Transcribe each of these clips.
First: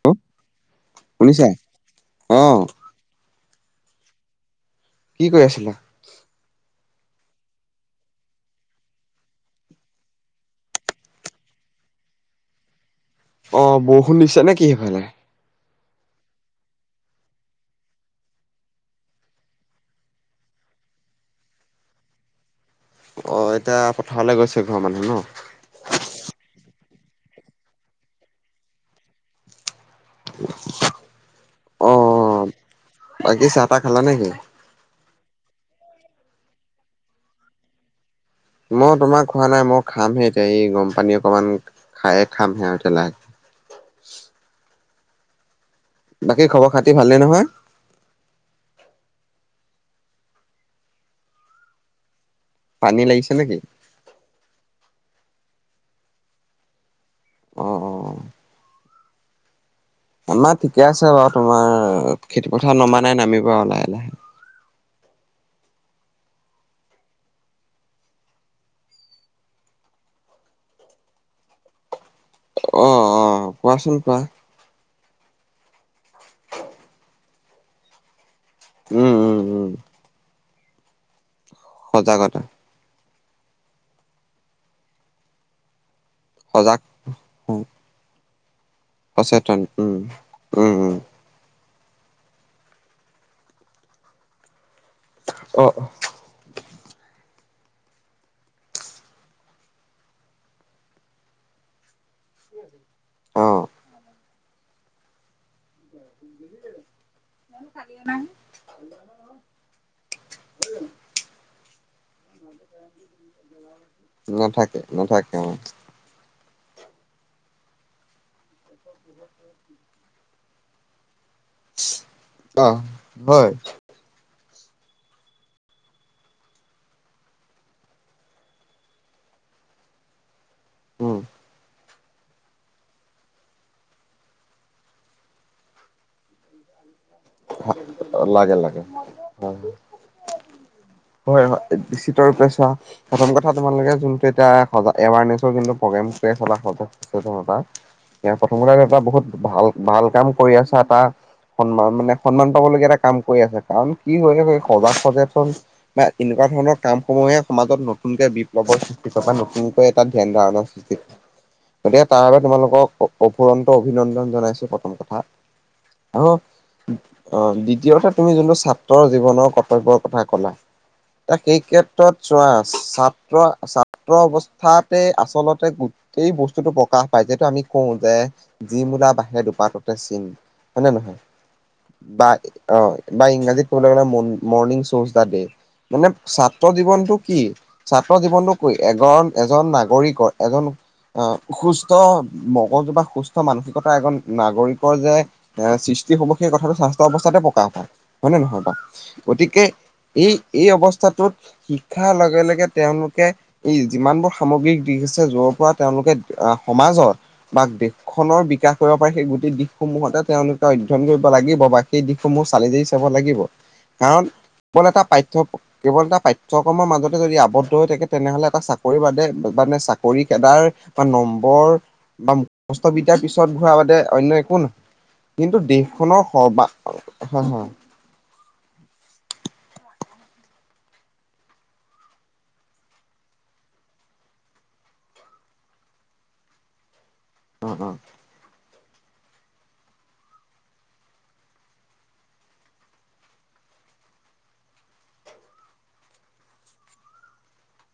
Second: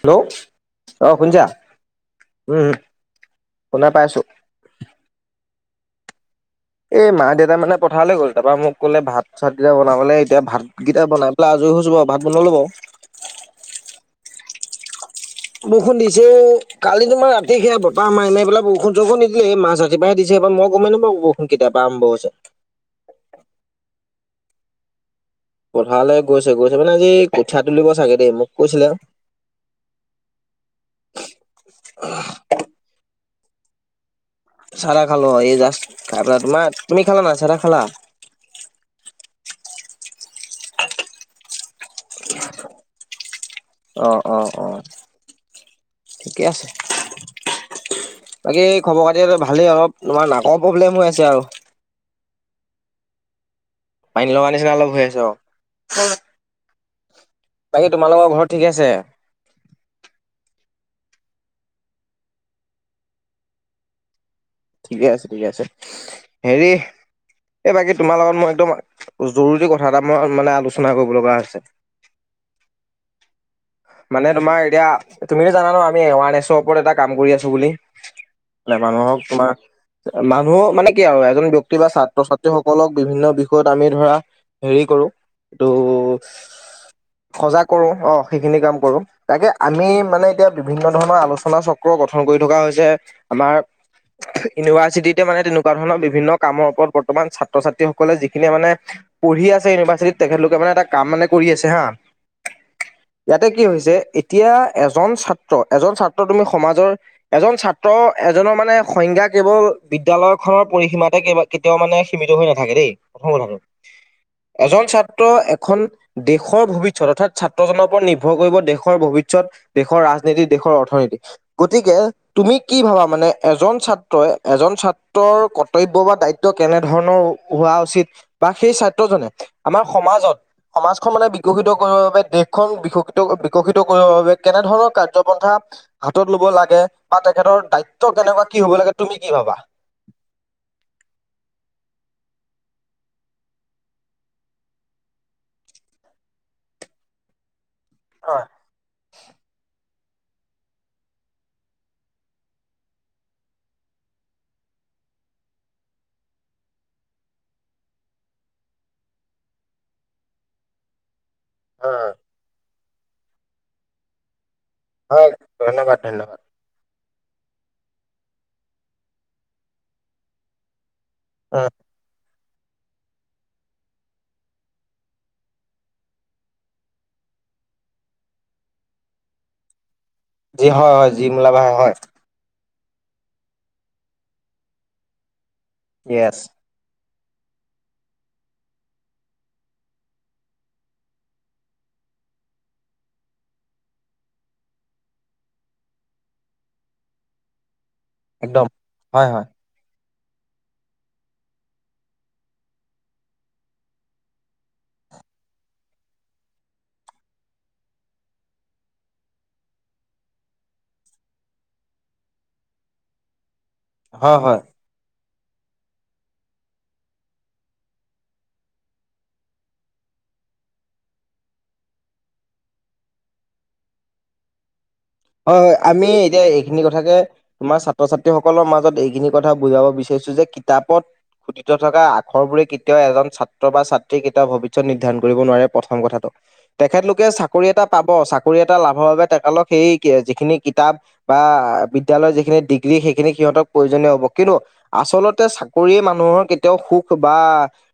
Hello! অ', শুনিছা! উম, অঁ উম, শুনা পাইছোঁ। কি কৰি আছিলা? এই মা দেউতা মানে পথাৰলৈ গ'ল তাৰপা মোক ক'লে ভাত চাত কিটা বনাবে, এতিয়া ভাত কিটা বনাই পেলাই আজৰি হৈছোঁ বাৰু, ভাত বনালোঁ বাৰু। অ', বৰষুণ দিছে নেকি সেইফালে? বৰষুণ দিছে, কালি তোমাৰ ৰাতি সেয়া বতাহ মাৰি, মাৰি পেলাই বৰষুণ চৰষুণ নিদিলে মাজ ৰা [unintelligible] দিছে এইবাৰ মই গমে নাপাওঁ বৰষুণ কেতিয়াপা আৰম্ভ হৈছে! অ', এতিয়া পথাৰলে গৈছে ঘৰৰ মানুহ ন! পথাৰলে গৈছে, গৈছে মানে আজি কঠীয়া তুলিব চাগে দেই মোক কৈছিলে। অ [inaudible] বাকী চাহ তাহ খালা নেকি? চাহ তাহ খালোঁ অ', এই জাষ্ট খাই পেলাই তোমাৰ তুমি খালা নাই চাহ তাহ খালা? মই তোমাৰ খোৱা নাই, মই খামহে এতিয়া এই গৰম পানী অকমান খায়ে খামহে আৰু এতিয়া লাহে অ', অ', অ'। ঠিকে বাকী আছে। খবৰ খাতি ভালেই নহয়? বাকী খবৰ খাতি অলপ ভালেই আৰু তোমাৰ নাকৰ প্ৰব্লেম হৈ আছে আৰু। পানী লাগিছে নেকি? পানীলগা নিচিনা অলপ হৈ আছে অ'। অ বাকী তোমালোকৰ ঘৰত ঠিকেই আছে? আমাৰ ঠিকে আছে বাৰু তোমাৰ খেতিপথাৰত নমা নাই নামিব আৰু লাহে, লাহে। ঠিকে আছে, ঠিকে আছে হেৰি এই বাকী তোমাৰ লগত মই একদম জৰুৰী কথা এটা মই মানে আলোচনা কৰিব লগা আছে। অ', অ'। কোৱাচোন কোৱা মানে তোমাৰ এতিয়া তুমিতো জানা ন আমি এৱাৰনেছৰ ওপৰত এটা কাম কৰি আছোঁ বুলি। উম মানুহক উম তোমাৰ উম মানুহ মানে কি আৰু এজন ব্যক্তি বা ছাত্ৰ সজাগতা ছাত্ৰী হওঁক সকলক বিভিন্ন বিষয়ত আমি ধৰা হেৰি কৰোঁ ত' সজাগ সজাগ কৰোঁ অ', সেইখিনি কাম কৰোঁ। তাকে সচেতন আমি উম মানে এতিয়া উম বিভিন্ন উম ধৰণৰ আলোচনা চক ক্ৰ গঠন কৰি থকা হৈছে, আমাৰ ইউনিভাৰ্চিটিতে মানে অ তেনেকুৱা ধৰণৰ বিভিন্ন কামৰ ওপৰত বৰ্তমান ছাত্ৰ ছাত্ৰীসকলে যিখিনিয়ে মানে পঢ়ি আছে ইউনিভাৰ্চিটিত তেখেতলোকে মানে এটা কাম মানে কৰি আছে হা' [inaudible] ইয়াতে কি হৈছে এতিয়া এজন ছাত্ৰ এজন ছাত্ৰ তুমি সমাজৰ এজন ছাত্ৰ এজনৰ মানে সংজ্ঞা কেৱল বিদ্যয়ালয় খনৰ পৰিসীমাতে কেৱল কেতিয়াও মানে সীমিত হৈ নাথাকে দেই প্ৰথম কথাটো নাথাকে এজন ছাত্ৰ নাথাকে অ এখন দেশৰ ভৱিষ্যত অৰ্থাৎ ছাত্ৰজনৰ ওপৰত নি নিৰ্ভৰ কৰিব দেশৰ ভৱিষ্যত দেশৰ ৰাজনীতি দেশৰ অৰ্থনীতি গতিকে তুমি অ কি ভাবা মানে হয় এজন ছা টো এজন ছাত্ৰৰ কৰ্তব্য বা দায়িত্ব কেনে ধৰণৰ হোৱা উচিত বা সেই ছাত্ৰজনে আমাৰ সমাজত সমাজখন উম মানে বিকশিত কৰিবৰ বাবে দেশখন বিকশিত বিকশিত কৰিবৰ বাবে কেনেধৰণৰ কাৰ্যপন্থা হাতত লব লাগে বা তেখেতৰ দায়িত্ব কেনেকুৱা কি হ'ব লাগে তুমি কি ভাবা। হয় হয়, হয় সিটোৰ পিছত চা প্ৰথম কথা তোমালোকে যোনটো এতিয়া স এৱাৰনেচৰ যোনটো প্ৰ'গ্ৰাম চলা সজা সেইটো কথা এ হয় প্ৰথমতে এটা বহুত ভাল ভাল কাম কৰি আছা এটা সন্মান মানে সন্মান পাবলগীয়া এটা কাম কৰি আছে কাৰণ কি কৰি সজাগ সজাগ চোন বা এনেকুৱা ধৰণৰ কাম সমূহে সমাজত নতুনকে বিপ্লৱৰ সৃষ্টি কৰে বা নতুনকৈ এটা ধ্যান ধাৰণা গতিকে হয় তাৰ বাবে তোমালোকক অফুৰন্ত অভিনন্দন জনাইছোঁ। হয় ধন্যবাদ, ধন্যবাদ। অ', দ্বিতীয় কথা তুমি যেনিবা ছাত্ৰৰ জীৱনৰ কৰ্তব্যৰ কথা কলা এ সেই উম, ক্ষেত্ৰত চোৱা ছাত্ৰ ছাত্ৰ অৱস্থাতে আচলতে এই বস্তুতটো প্ৰকাশ পায় যিহেতু আমি কওঁ যে যি মূলা বঢ়াহে দুপাত ততে চিন যি নে হয়, হয় নহয় যি মূলা বাঢ়ে হয়। বা অ', বা ইংৰাজীত ক'বলৈ গলে মৰ্ণিং শ্বজ দা দে মানে য়েছ ছাত্ৰ জীৱনটো কি ছাত্ৰ জীৱনতটো ক এজন এজন নাগৰিকৰ এজন আহ সুস্থ মগজু বা সুস্থ মানসিকতা এজন নাগৰিকৰ যে এ সৃষ্টি হ'ব সেই কথাটো স্বাস্থ্যৰ অৱস্থাতে প্ৰকাশ হয় নে নহয় একদম বাৰু হয় হয় গতিকে এই এই অৱস্থাটোত শিক্ষাৰ লগে, লগে তেওঁলোকে ই যিমানবোৰ সামগ্ৰিক দিশ আছে যৰ পৰা তেওঁলোকে আহ সমাজৰ বা দেশখনৰ বিকাশ কৰিব পাৰে সেই গোটেই দিশসমূহতে তেওঁলোকে অধ্যয়ন কৰিব। লাগিব সেই দিশসমূহ চালি যাৰি চাব লাগিব কাৰণ হয় হয় কন এটা পাঠ্য কেৱল এটা পাঠ্যক্ৰমৰ মাজতে যদি আৱদ্ধ হৈ থাকে তেনেহলে এটা চাকৰি বাদে মানে চাকৰিখেদাৰ বা নম্বৰ বা বস্তবিদাৰ পিছত ঘূৰা বাদে অন্য একো নহয়। কিন্তু হয় হয় দি আমি এতিয়া এইখিনি কথাকে তোমাৰ ছাত্ৰ ছাত্ৰীসকলৰ মাজত এইখিনি কথা বুজাব বিচাৰিছোঁ যে কিতাপত খুটিত থকা আখৰবোৰে কেতিয়াও এজন ছাত্ৰ বা ছাত্ৰী কেতিয়াও ভৱিষ্যত নিৰ্ধাৰণ কৰিব নোৱাৰে প্ৰথম কথাটো তেখেতলোকে চাকৰি এটা হয় পাব চাকৰি এটা লাভৰ বাবে তেখেতলক সেই যিখিনি কিতাপ বা বিদ্যালয়ৰ যিখিনি ডিগ্ৰী সেইখিনি সিহঁতক প্ৰয়োজনীয় হ'ব কিন্তু আচলতে চাকৰিয়ে মানুহৰ কেতিয়াও সুখ বা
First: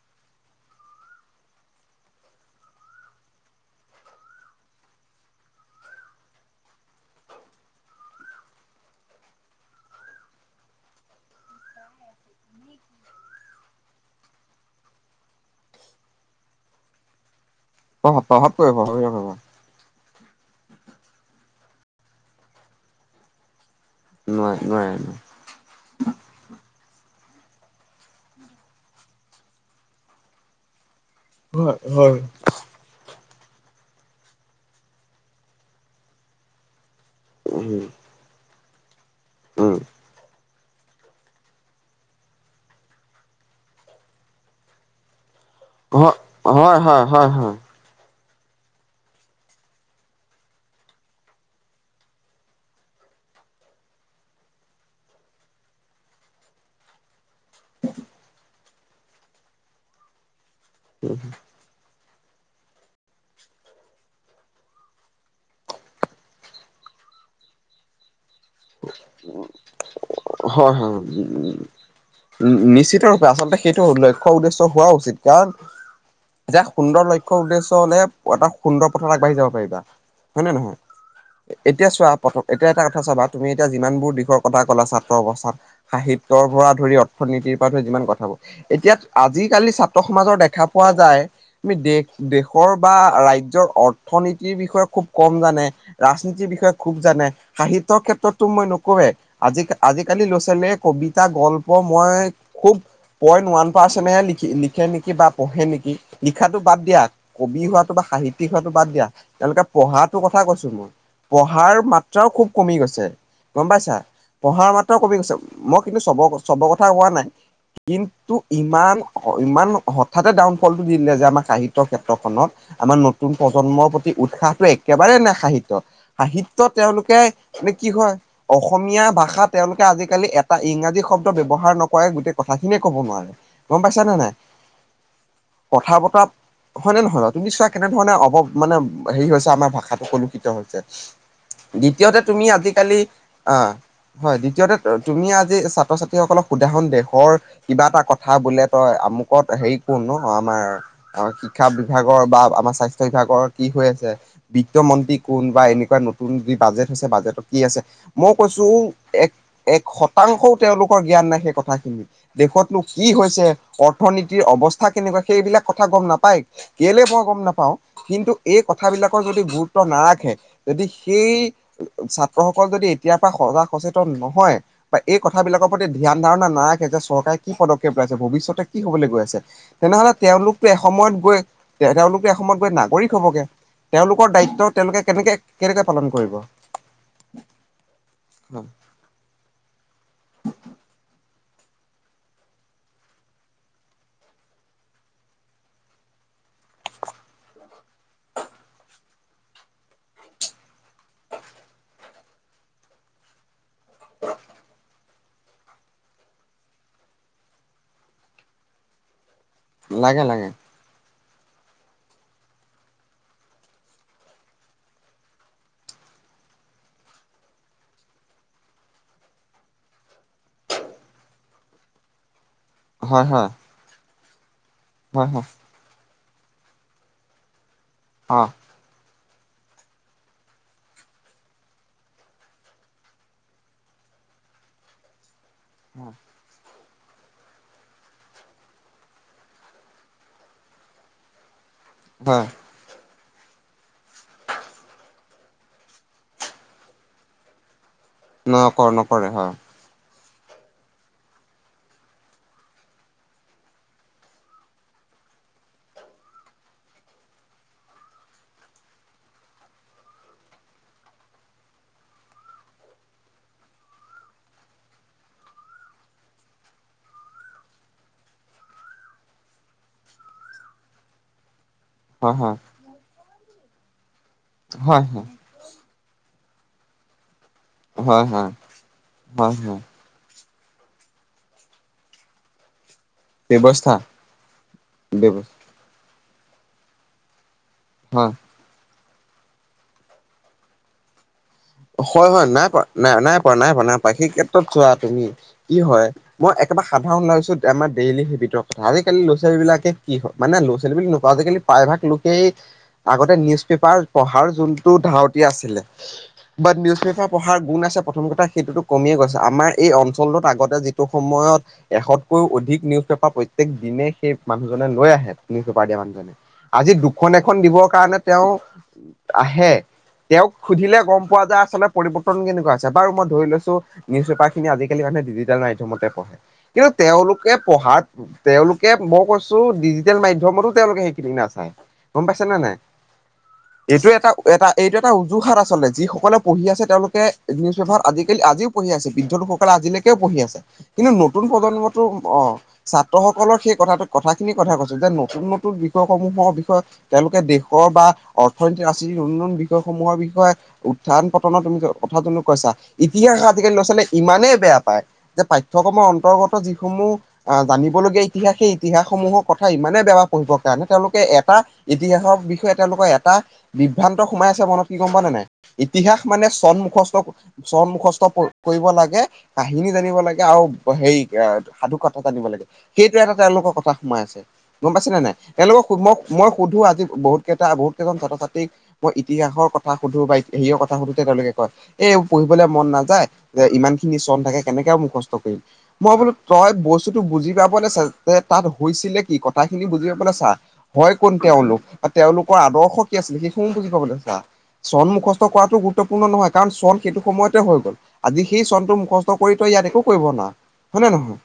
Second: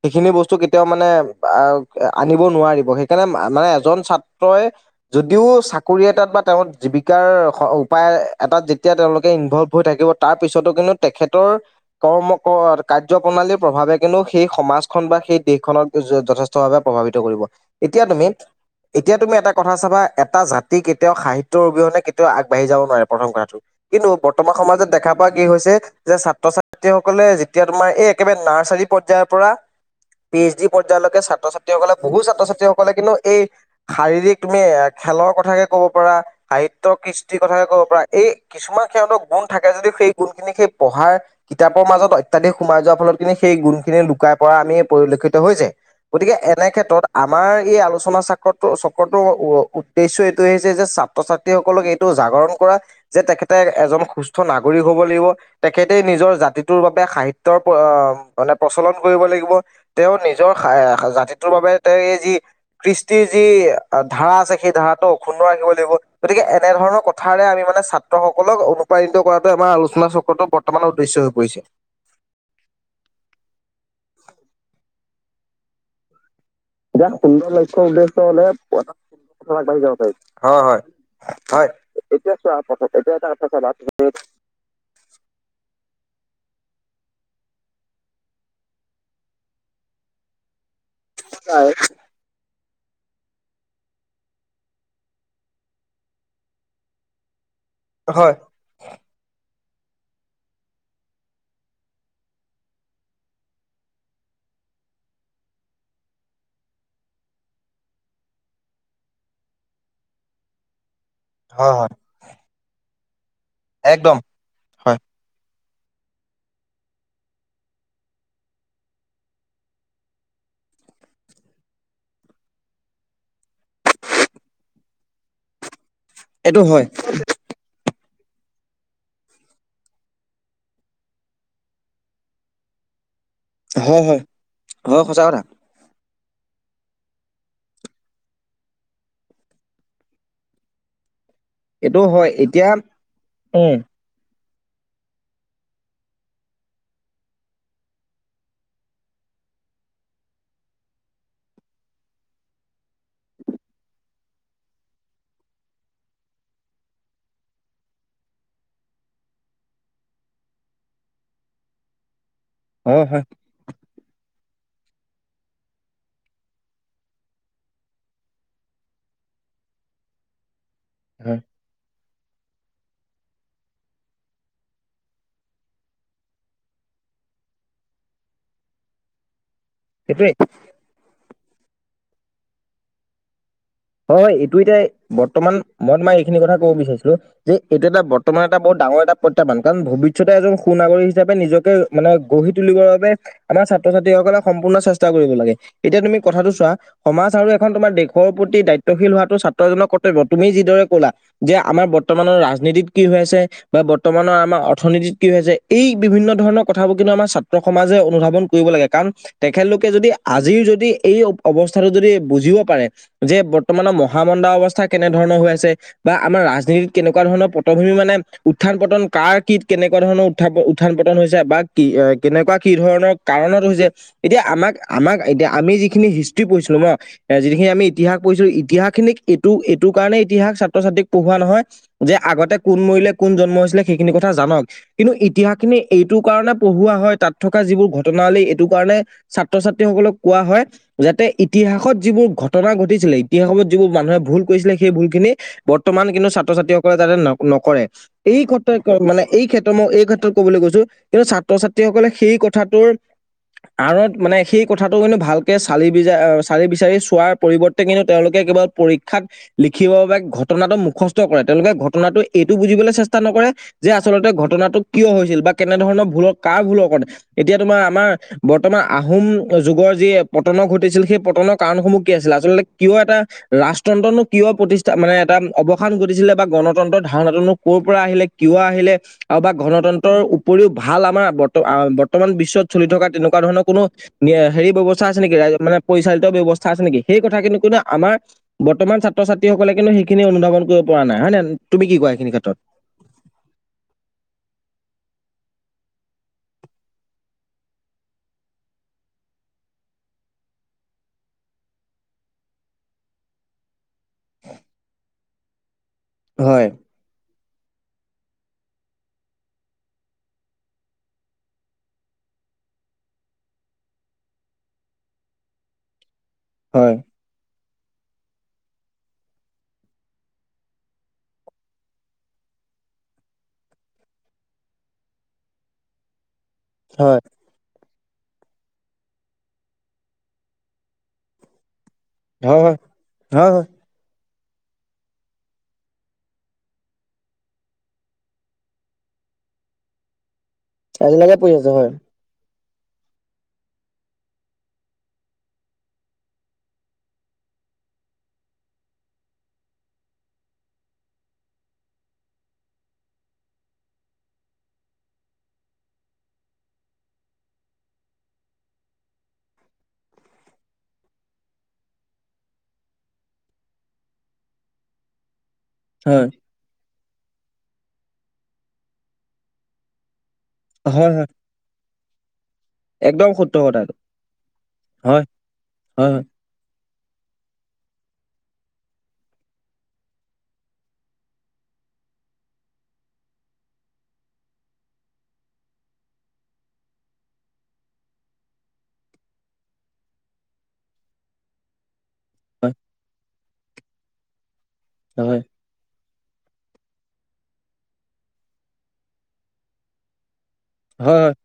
সেইখিনি বস্তু কেতিয়াও মানে আহ আনিব নোৱাৰিব সেইকাৰণে মানে এজন ছাত্ৰই যদিও চাকৰি এটাত বা তেওঁ জীৱিকাৰ উপায় এটাত যেতিয়া তেওঁলোকে ইনভলভ হৈ থাকিব তাৰ পিছতো কিন্তু তেখেতৰ কৰ্ম কাৰ্য প্ৰণালীৰ প্ৰভাৱে কিন্তু সেই সমাজখন বা সেই দেশখনত যথেষ্ট ভাবে প্ৰভাৱিত কৰিব এতিয়া অ অ তুমি প্ৰভাৱ প্ৰভাৱ পৰিব এতিয়া তুমি এটা কথা চাবা এটা জাতি কেতিয়াও সাহিত্যৰ অবিহনে কেতিয়াও আগবাঢ়ি যাব নোৱাৰে প্ৰথম কথাটো কিন্তু বৰ্তমান নোৱাৰে সমাজত নোৱাৰে দেখা পোৱা কি হৈছে যে ছাত্ৰ ছাত্ৰী সকলে যেতিয়া তোমাৰ এই একেবাৰে নাৰ্চাৰী পৰ্যয়ায়ৰ পৰা পি এইচ ডি পৰ্যায়লৈকে ছাত্ৰ হয় ছাত্ৰীসকলে বহু হয় ছাত্ৰ ছাত্ৰীসকলে কিন্তু এই শাৰীৰিক তুমি এ খেলৰ কথাকে কব পাৰা সাহিত্যৰ কৃষ্টিৰ কথাকে ক'ব উম পাৰা এই কিছুমান সিহঁতক গুণ থাকে উম যদি সেই গুণখিনি সেই পঢ়াৰ কিতাপৰ মাজত অত্যাধিক সোমাই যোৱাৰ ফলত কিন্তি সেই গুণ খিনি লুকাই পৰা আমি পৰিলক্ষিত হৈ যায়। গতিকে এনে হয় হয় ক্ষেত্ৰত হয় হয় আমাৰ এই আলোচনা চাক চক্ৰ চক্ৰটোৰ উ উদ্দেশ্য এইটোয়ে হৈছে যে ছাত্ৰ ছাত্ৰী সকলক এইটো জাগৰণ কৰা। যে তেখেতে এজন সুস্থ নাগৰিক হব লাগিব, তেখেতে নিজৰ জাতিটোৰ বাবে সাহিত তৰ পৰা মানে প্ৰচলন কৰিব লাগিব।, তেওঁ নিজৰ জাতিটোৰ বাবে এই যি কৃষ্টিৰ যি ধাৰা আছে সেই ধাৰাটো অক্ষুন্ন ৰাখিব লাগিব। গতিকে এনেধৰণৰ কথাৰে আমি মানে সকলক অনুপ্ৰাণিত কৰাটো আমাৰ আলোচনা চক্ৰটোৰ হয় হয় বৰ্তমানৰ উদ্দেশ্য হৈ হয় পৰিছে। নিশ্চিত ৰূপে আচলতে সেইটো লক্ষ্য উদ্দেশ্য হোৱা উচিত কাৰণ যে সুন্দৰ লক্ষ্য উদ্দেশ্য হলে হে, এটা সুন্দৰ পথত আগবাঢ়ি যাব পাৰিবা হয় নে নহয়? এতিয়া চোৱা প্ৰ, এতিয়া এটা কথা চাবা তুমি এতিয়া যিমানবোৰ দিশৰ কথা ক'লা ছাত্ৰ অৱস্থাত সাহিত্যৰ পৰা ধৰি অৰ্থনীতিৰ পৰা ধৰি যিমান কথা এতিয়া আজিকালি ছাত্ৰ সমাজৰ দেখা পোৱা যায় হয় তুমি দেশ দেশৰ বা ৰাজ্যৰ অৰ্থনীতিৰ বিষয়ে খুব কম জানে ৰাজনীতিৰ বিষয়ে খুব জানে সাহিত্যৰ হয় ক্ষেত্ৰতো মই নকৱেই আজি আজিকালি ল'ৰা ছোৱালীয়ে কবিতা গল্প, মই খুব পইণ্ট ওৱান পাৰ্চেন্টহে লখি লিখে নেকি বা পঢ়ে নেকি লিখাটো বাদ দিয়া কবি হোৱাটো বা সাহিত্যিক হোৱাটো বাদ দিয়া তেওঁলোকে পঢ়াটোৰ কথা কৈছো মই। পঢ়াৰ হয় মাত্ৰাও খুব কমি গৈছে গম পাইছা? একদম পঢ়াৰ হয়। মাত্ৰ কমি গৈছে, মই কিন্তু চব চবৰ কথা কোৱা নাই। কিন্তু ইমান ইমান হঠাতে ডাউনফলটো দিলে যে আমাৰ সাহিত্যৰ ক্ষেত্ৰখনত আমাৰ নতুন প্ৰজন্মৰ প্ৰতি উৎসাহটো একেবাৰে নাই সাহিত্য সাহিত্য এইটো হয় তেওঁলোকে মানে কি হয় অসমীয়া ভাষা তেওঁলোকে আজিকালি এটা ইংৰাজী শব্দ ব্যৱহাৰ নকৰা কে গোটেই কথা খিনিয়ে কব নোৱাৰে। গম পাইছ হয় নে হয় নাই? হয় সঁচা কথা বতৰা হয় নে নহয় বাৰু, তুমি চোৱা কেনেধৰণে অব মানে হেৰি হৈছে আমাৰ ভাষাটো কলুষিত হৈছে। এইটো দ্বিতীয়তে হয় তুমি এতিয়া আজিকালি আ, উম হয় দ্বিতীয়তে তুমি আজি ছাত্ৰ ছাত্ৰীসকলক উদাহৰণ দেশৰ কিবা এটা কথা বোলে তই আমুকত হেৰি কোন আমাৰ শিক্ষা বিভাগৰ বা আমাৰ স্বাস্থ্য বিভাগৰ কি হৈ আছে? বিত্তমন্ত্ৰী কোন বা এনেকুৱা নতুন যি বাজেট হৈছে বাজেটত কি আছে মই কৈছো এক এক শতাংশও তেওঁলোকৰ জ্ঞান নাই সেই কথাখিনি দেশতনো হয় কি হয় হৈছে অৰ্থনীতিৰ অৱস্থা কেনেকুৱা সেইবিলাক কথা গম নাপায়। কেলে মই গম নাপাও, কিন্তু এই কথাবিলাকৰ যদি গুৰুত্ব নাৰাখে যদি সেই হয় ছাত্ৰসকল যদি এতিয়াৰ পৰা সজাগ সচেতন নহয়। বা এই কথাবিলাকৰ প্ৰতি ধ্যান ধাৰণা নাৰাখে যে চৰকাৰে কি পদক্ষেপ লৈছে ভৱিষ্যতে কি হবলৈ গৈ আছে? তেনেহলে সেইটোৱে তেওঁলোকে এসময়ত গৈ তেওঁলোকে এসময়ত গৈ নাগৰিক হবগে। তেওঁলোকৰ হয়, এইটো দায়িত্ব এতিয়া তেওঁলোকে কেনেকে বৰ্তমান কেনেকে মই পালন তোমাক কৰিব এইখিনি কথা কব বিচাৰিছিলোঁ যে এইটো এটা বৰ্তমান এটা বৰ ডাঙৰ এটা প্ৰতিয়াহবান কাৰণ ভৱিষ্যতে এজন সু নাগৰিক হিচাপে নিজকে মানে গঢ়ি তুলিবৰ বাবে আমাৰ ছাত্ৰ ছাত্ৰীসকলে সম্পূৰ্ণ চেষ্টা কৰিব লাগে, এতিয়া তুমি কথাটো চোৱা সমাজ আৰু এখন তোমাৰ দেশৰ প্ৰতি দায়িত্বশীল হোৱাটো ছাত্ৰজনৰ কৰ্তব্য তুমি যিদৰে কলা। যে আমাৰ বৰ্তমানৰ ৰাজনীতিত কি হৈ আছে, বা বৰ্তমানৰ আমাৰ অৰ্থনীতিত কি হৈ আছে এই বিভিন্ন ধৰণৰ কথাবোৰ কিন্তু আমাৰ ছাত্ৰ সমাজে অনুধাৱন কৰিব লাগে কাৰণ তেখেতলোকে যদি লাগে লাগে আজিৰ যদি এই অৱস্থাটো যদি বুজিব পাৰে যে বৰ্তমানৰ মহামন্দা অৱস্থা কেনেধৰণৰ হৈ আছে। বা আমাৰ ৰাজনীতিত কেনেকুৱা ধৰণৰ পটভূমি মানে উত্থান পতন কাৰ কি কেনেকুৱা ধৰণৰ উ, উত্থান হৈছে বা কি এ কেনেকুৱা কি ধৰণৰ হয় হয় কাৰণত হৈছে এতিয়া আমাক আমাক হয় হয় এতিয়া আমি যিখিনি পঢ়িছিলো ন' যিখিনি আমি ইতিহাস অ পঢ়িছিলোঁ ইতিহাস খিনিক এইটো এইটো কাৰণে ইতিহাস ছাত্ৰ ছাত্ৰীক পঢ়োৱা নহয় যে আগতে কোন মৰিলে কোন জন্ম হৈছিলে সেইখিনি কথা জানক কিন্তু, ইতিহাসখিনি এইটোৰ কাৰণে পঢ়োৱা হয় তাত থকা যিবোৰ ঘটনালী এইটো কাৰণে ছাত্ৰ ছাত্ৰীসকলক কোৱা হয়, যাতে ইতিহাসত যিবোৰ হয় ঘটনা ঘটিছিলে, ইতিহাসত যিবোৰ মানুহে ভুল কৰিছিলে সেই ভুল খিনি বৰ্তমান কিন্তু ছাত্ৰ ছাত্ৰীসকলে তাৰে ন নকৰে এই নক ক্ষেত্ৰত মানে, নকৰে এই হয় ক্ষেত্ৰ মই এই ক্ষেত্ৰত কবলৈ গৈছো কিন্তু ছাত্ৰ ছাত্ৰীসকলে সেই কথাটোৰ আঁৰত মানে সেই কথাটো কিন্তু, ভালকে চালি বিচা চালি বিচাৰি চোৱাৰ পৰিৱৰ্তে কিন্তু তেওঁলোকে কিবা পৰীক্ষাত লিখিবৰ বাবে ঘটনাটো মুখস্থ কৰে, তেওঁলোকে ঘটনাটো এইটো বুজিবলৈ চেষ্টা নকৰে যে আচলতে ঘটনাটো কিয় হৈছিল, বা কেনে ধৰণৰ ভুলৰ কাৰ ভুলৰ কাৰণে এতিয়া তোমাৰ আমাৰ বৰ্তমান আহোম যুগৰ যি পতন ঘটিছিল সেই পতনৰ কাৰণসমূহ আছিলে হয় হয় আচলতে কিয় এটা ৰাজতন্ত্ৰনো কিয় প্ৰতিষ্ঠা হয় মানে এটা অৱ সান ঘটিছিলে বা গণতন্ত্ৰৰ ধাৰণাটোনো কৰ'ৰ পৰা আহিলে হয় হয় কিয় হয় আহিলে আৰু বা হয় গণতন্ত্ৰ উপৰিও ভাল আমাৰ বৰ্তমান বিশ্বত চলি থকা তেনেকুৱা তেনেুৱা ধৰণৰ কোনো ব্যৱস্থা হেৰি ব্যৱস্থা আছে নেকি, ব্যৱ মানে পৰিচালিত ব্যৱস্থা আছে নেকি সেই কথা কিন্তু কোনো আমাৰ হয় বৰ্তমান ছাত্ৰ ছাত্ৰীসকলে কিন্তু সেইখিনি অনুধাৱন কৰিব পৰা নাই হয় নে তুমি কি কোৱা হয়, এইখিনি হয়, ক্ষেত্ৰত? নাই পোৱা, নাই, নাই, পোৱা নাই পোৱা নাই পোৱা, সেই ক্ষেত্ৰত চোৱা তুমি কি হয় মই একেবাৰে সাধাৰণ লাইছো আমাৰ ডেইলি সেইবিধৰ কথা আজিকালি ল'ৰাোৱালীলাকে কি হয় মানে ল' ছোৱালী বুলি নওঁ আজিকালি প্ৰায়ভাগ লোকেই আগতে নিউজ পেপাৰ পঢ়াৰ যোনটো ধাউতি আছিলে হয় বাত নিউজ পেপাৰ পঢ়াৰ গুণ আছে প্ৰথম কথা সেইটোতো, কমিয়ে গৈছে আমাৰ এই অঞ্চলটোত আগতে যিটো সময়ত এশতকৈও অধিক নিউজ পেপাৰ প্ৰত্যেক দিনে সেই মানুহজনে লৈ আহে নিজ পেপাৰ দিয়া মানুহজনে আজি হয় দুখন এখন দিবৰ কাৰণে তেওঁ আহে তেওঁক সুধিলে গম পোৱা যায় আচলতে পৰিবৱৰ্তন কেনেকুৱা আছে বাৰু মই ধৰি লৈছো নিউজ পেপাৰ খিনি আজিকালি মানুহে ডিজিটেল মাধ্যমতে পঢ়ে, কিন্তু হয় তেওঁলোকে পঢ়াত তেওঁলোকে মই কৈছো ডিজিটেল মাধ্যমতো তেওঁলোকে সেইখিনি নাচায় গম পাইছে নে হয় নাই, হয় হয় হয় এইটো এটা এটা এইটো এটা উজুহাত আচলতে যি যি সকলে পঢ়ি আছে, তেওঁলোকে নিউজ পেপাৰ আজিকালি আজিও পঢ়ি আছে বৃদ্ধসকলে আজিলৈকেও পঢ়ি আছে কিন্তু আজিলৈকে নতুন পৰি আছো হয়। প্ৰজন্মটো অ', ছাত্ৰ সকলৰ সেই কথাটো কথাখিনি কথা কৈছো, যে নতুন নতুন বিষয়সমূহৰ বিষয় তেওঁলোকে দেশৰ বা অৰ্থনীতি, ৰাজনীতিৰ, উন্নন বিষয়সমূহৰ বিষয়ে উত্থান পতনৰত তুমি কথা [unintelligible] কৈছা ইতিহাস আজিকালি লৰা ছোৱালী ইমানেই বেয়া পায় যে পাঠ্যক্ৰমৰ অন্তৰ্গত যিসমূহ আহ জানিবলগীয়া ইতিহাসে ইতিহাসসমূহৰ কথা ইমানেই বেয়া পঢ়িবৰ কাৰণে তেওঁলোকে এটা ইতিহাসৰ বিষয়ে তেওঁলোকৰ এটা বিভ্ৰান্ত সোমাই আছে মনত কি গম প নে নাই ইতিহাস হয় মানে চন মুখস্থ চন মুখস্থ কৰিব লাগে কাহিনী জানিব লাগে আৰু হয় হেৰি হয় সাধু কথা জানিব লাগে সেইটোৱে একদম এটা সত্য তেওঁলোকৰ কথা এইটো সোমাই আছে গম পাইছে নে হয় নাই তেওঁলোকক মই হয় মই সুধো আজি বহুত কেইটা বহুত কেইজন ছাত্ৰ ছাত্ৰীক মই ইতিহাসৰ কথা সুধো বা হেৰিৰ কথা সুধোতে তেওঁলোকে কয় এই পঢ়িবলৈ মন নাযায় যে ইমান খিনি চন থাকে কেনেকে মুখস্থ কৰিম। মই বোলো তই বস্তুতটো বুজি পাব [unintelligible] তাত হৈছিলে কি কথাখিনি বুজি পাবলে ছা হয় কোন তেওঁলোক বা তেওঁলোকৰ হয় আদৰ্শ কি আছিলে সেইসমূহ বুজি পাবলৈছা চণমুখস্থ হয় হয় কৰাটো গুৰুত্বপূৰ্ণ নহয় কাৰণ চন সেইটো সময়তে হৈ গ'ল। আজি সেই চনটো মুখস্থ কৰি তই ইয়াত একো কৰিব না হয় নে নহয়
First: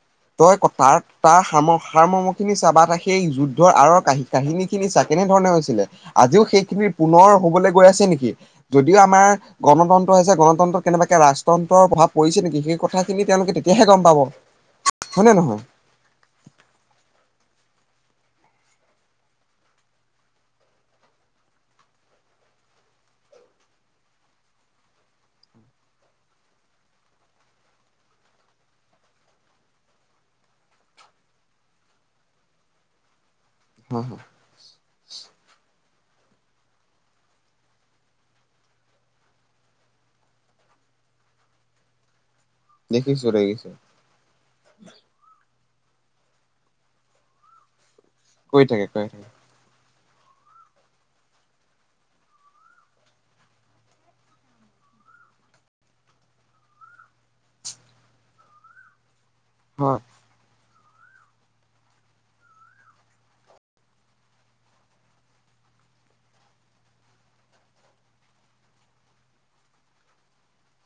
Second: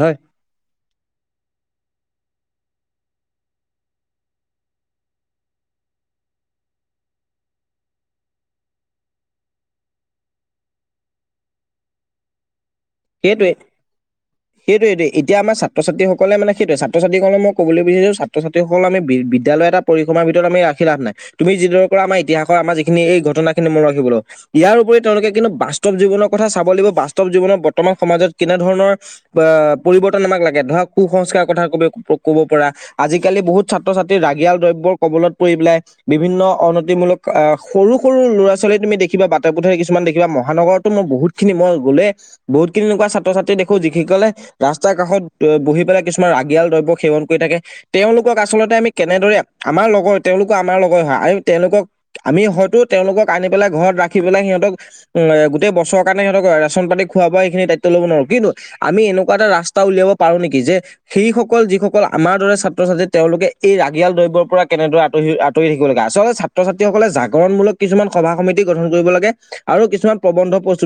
হয় তই তাৰ তাৰ সা-সাৰমৰ্মখিনি চা সেই যুদ্ধৰ আৰৰ কা-কাহিনী খিনি চা কেনেধৰণে হৈছিলে আজিও সেইখিনি পুনৰ হবলৈ গৈ আছে নেকি। যদিও আমাৰ গণতন্ত্ৰ হৈছে গণতন্ত্ৰত কেনেবাকে ৰাজতন্ত্ৰৰ প্ৰভাৱ পৰিছে নেকি সেই কথা খিনি সেইটোৱে তেওঁলোকে তেতিয়াহে গম পাব সেইটোৱেটো এতিয়া হয়নে আমাৰ নহয় ছাত্ৰ- ছাত্ৰীসকলে মানে সেইটোৱে ছাত -ছাত্ৰীসকলক মই কবলৈ বিচাৰছোঁ ছাত-ছাত্ৰীসকল আমি বিদ্যালয় এটাত পৰিক্ৰমাৰ ভিতৰত আমি ৰাখি লাভ নাই তুমি যিদৰে [unintelligible] আম ইতিহাসৰ আমি যিখিনি এই ঘটনা খিনি মন ৰাখিবলৈ ইয়াৰ উপৰি তেওঁলোকে কিন্তু বাস্তৱ জীৱনৰ কথা চাব লাগিব বাস্তৱ জীৱনৰ বৰ্তমান সমাজত কেনেধৰণৰ বা পৰিৱৰ্তন আমাক লাগে ধৰক কুসংস্কাৰৰ কথা ক'ব ক'ব পৰা। আজিকালি বহুত হয় ছাত্ৰ-ছাত্ৰীৰ হয় ৰাগিয়াল দ্ৰব্যৰ কবলত পৰি পেলাই। বিভিন্ন অনতিমূলক আহ সৰু সৰু ল'ৰা-ছোৱালী তুমি দেখিবা বাটে-পথে কিছুমান দেখিবা মহানগৰতো মই বহুত [unintelligible] মই গলে বহুতখিনি এনেকুৱা দেখিছো ছাত্ৰ-ছাত্ৰী দেখিছো দেখো যি সি ক'লে ৰাস্তাৰ কাষত বহি পেলাই কিছুমান ৰাগিয়াল দ্ৰব্য সেৱন কৰি থাকে। তেওঁলোকক কৈ আচলতে থাকে আমি কৈ থাকে কেনেদৰে আমাৰ লগৰ তেওঁলোকো আমাৰ লগৰ হয় আমি তেওঁলোকক। আমি হয়তো তেওঁলোকক আনি পেলাই ঘৰত ৰাখি পেলাই সিহঁতক - উ, গোটেই বছৰ কাৰণে সিহঁক ৰাচন পাতি। খোৱা-বোৱা এখিনি দায়িত্ব ল'ব নোৱাৰো কিন্তু আমি এনেকুৱা এটা ৰাস্তা হয় উলিয়াব পাৰো নেকি যে। সেই সকল যিসকল আমাৰ দৰে ছাত্ৰ-ছাত্ৰী তেওঁলোকে এই ৰাগিয়াল দ্ৰব্যৰ পৰা কেনেদৰে আতৰি আতৰি থাকিব লাগে আচলতে ছাত্ৰ-ছাত্ৰীসকলে জাগৰণমূলক কিছুমান সভা-সমিতি গঠন কৰিব লাগে। আৰু কিছুমান প্ৰবন্ধ প্ৰস্তু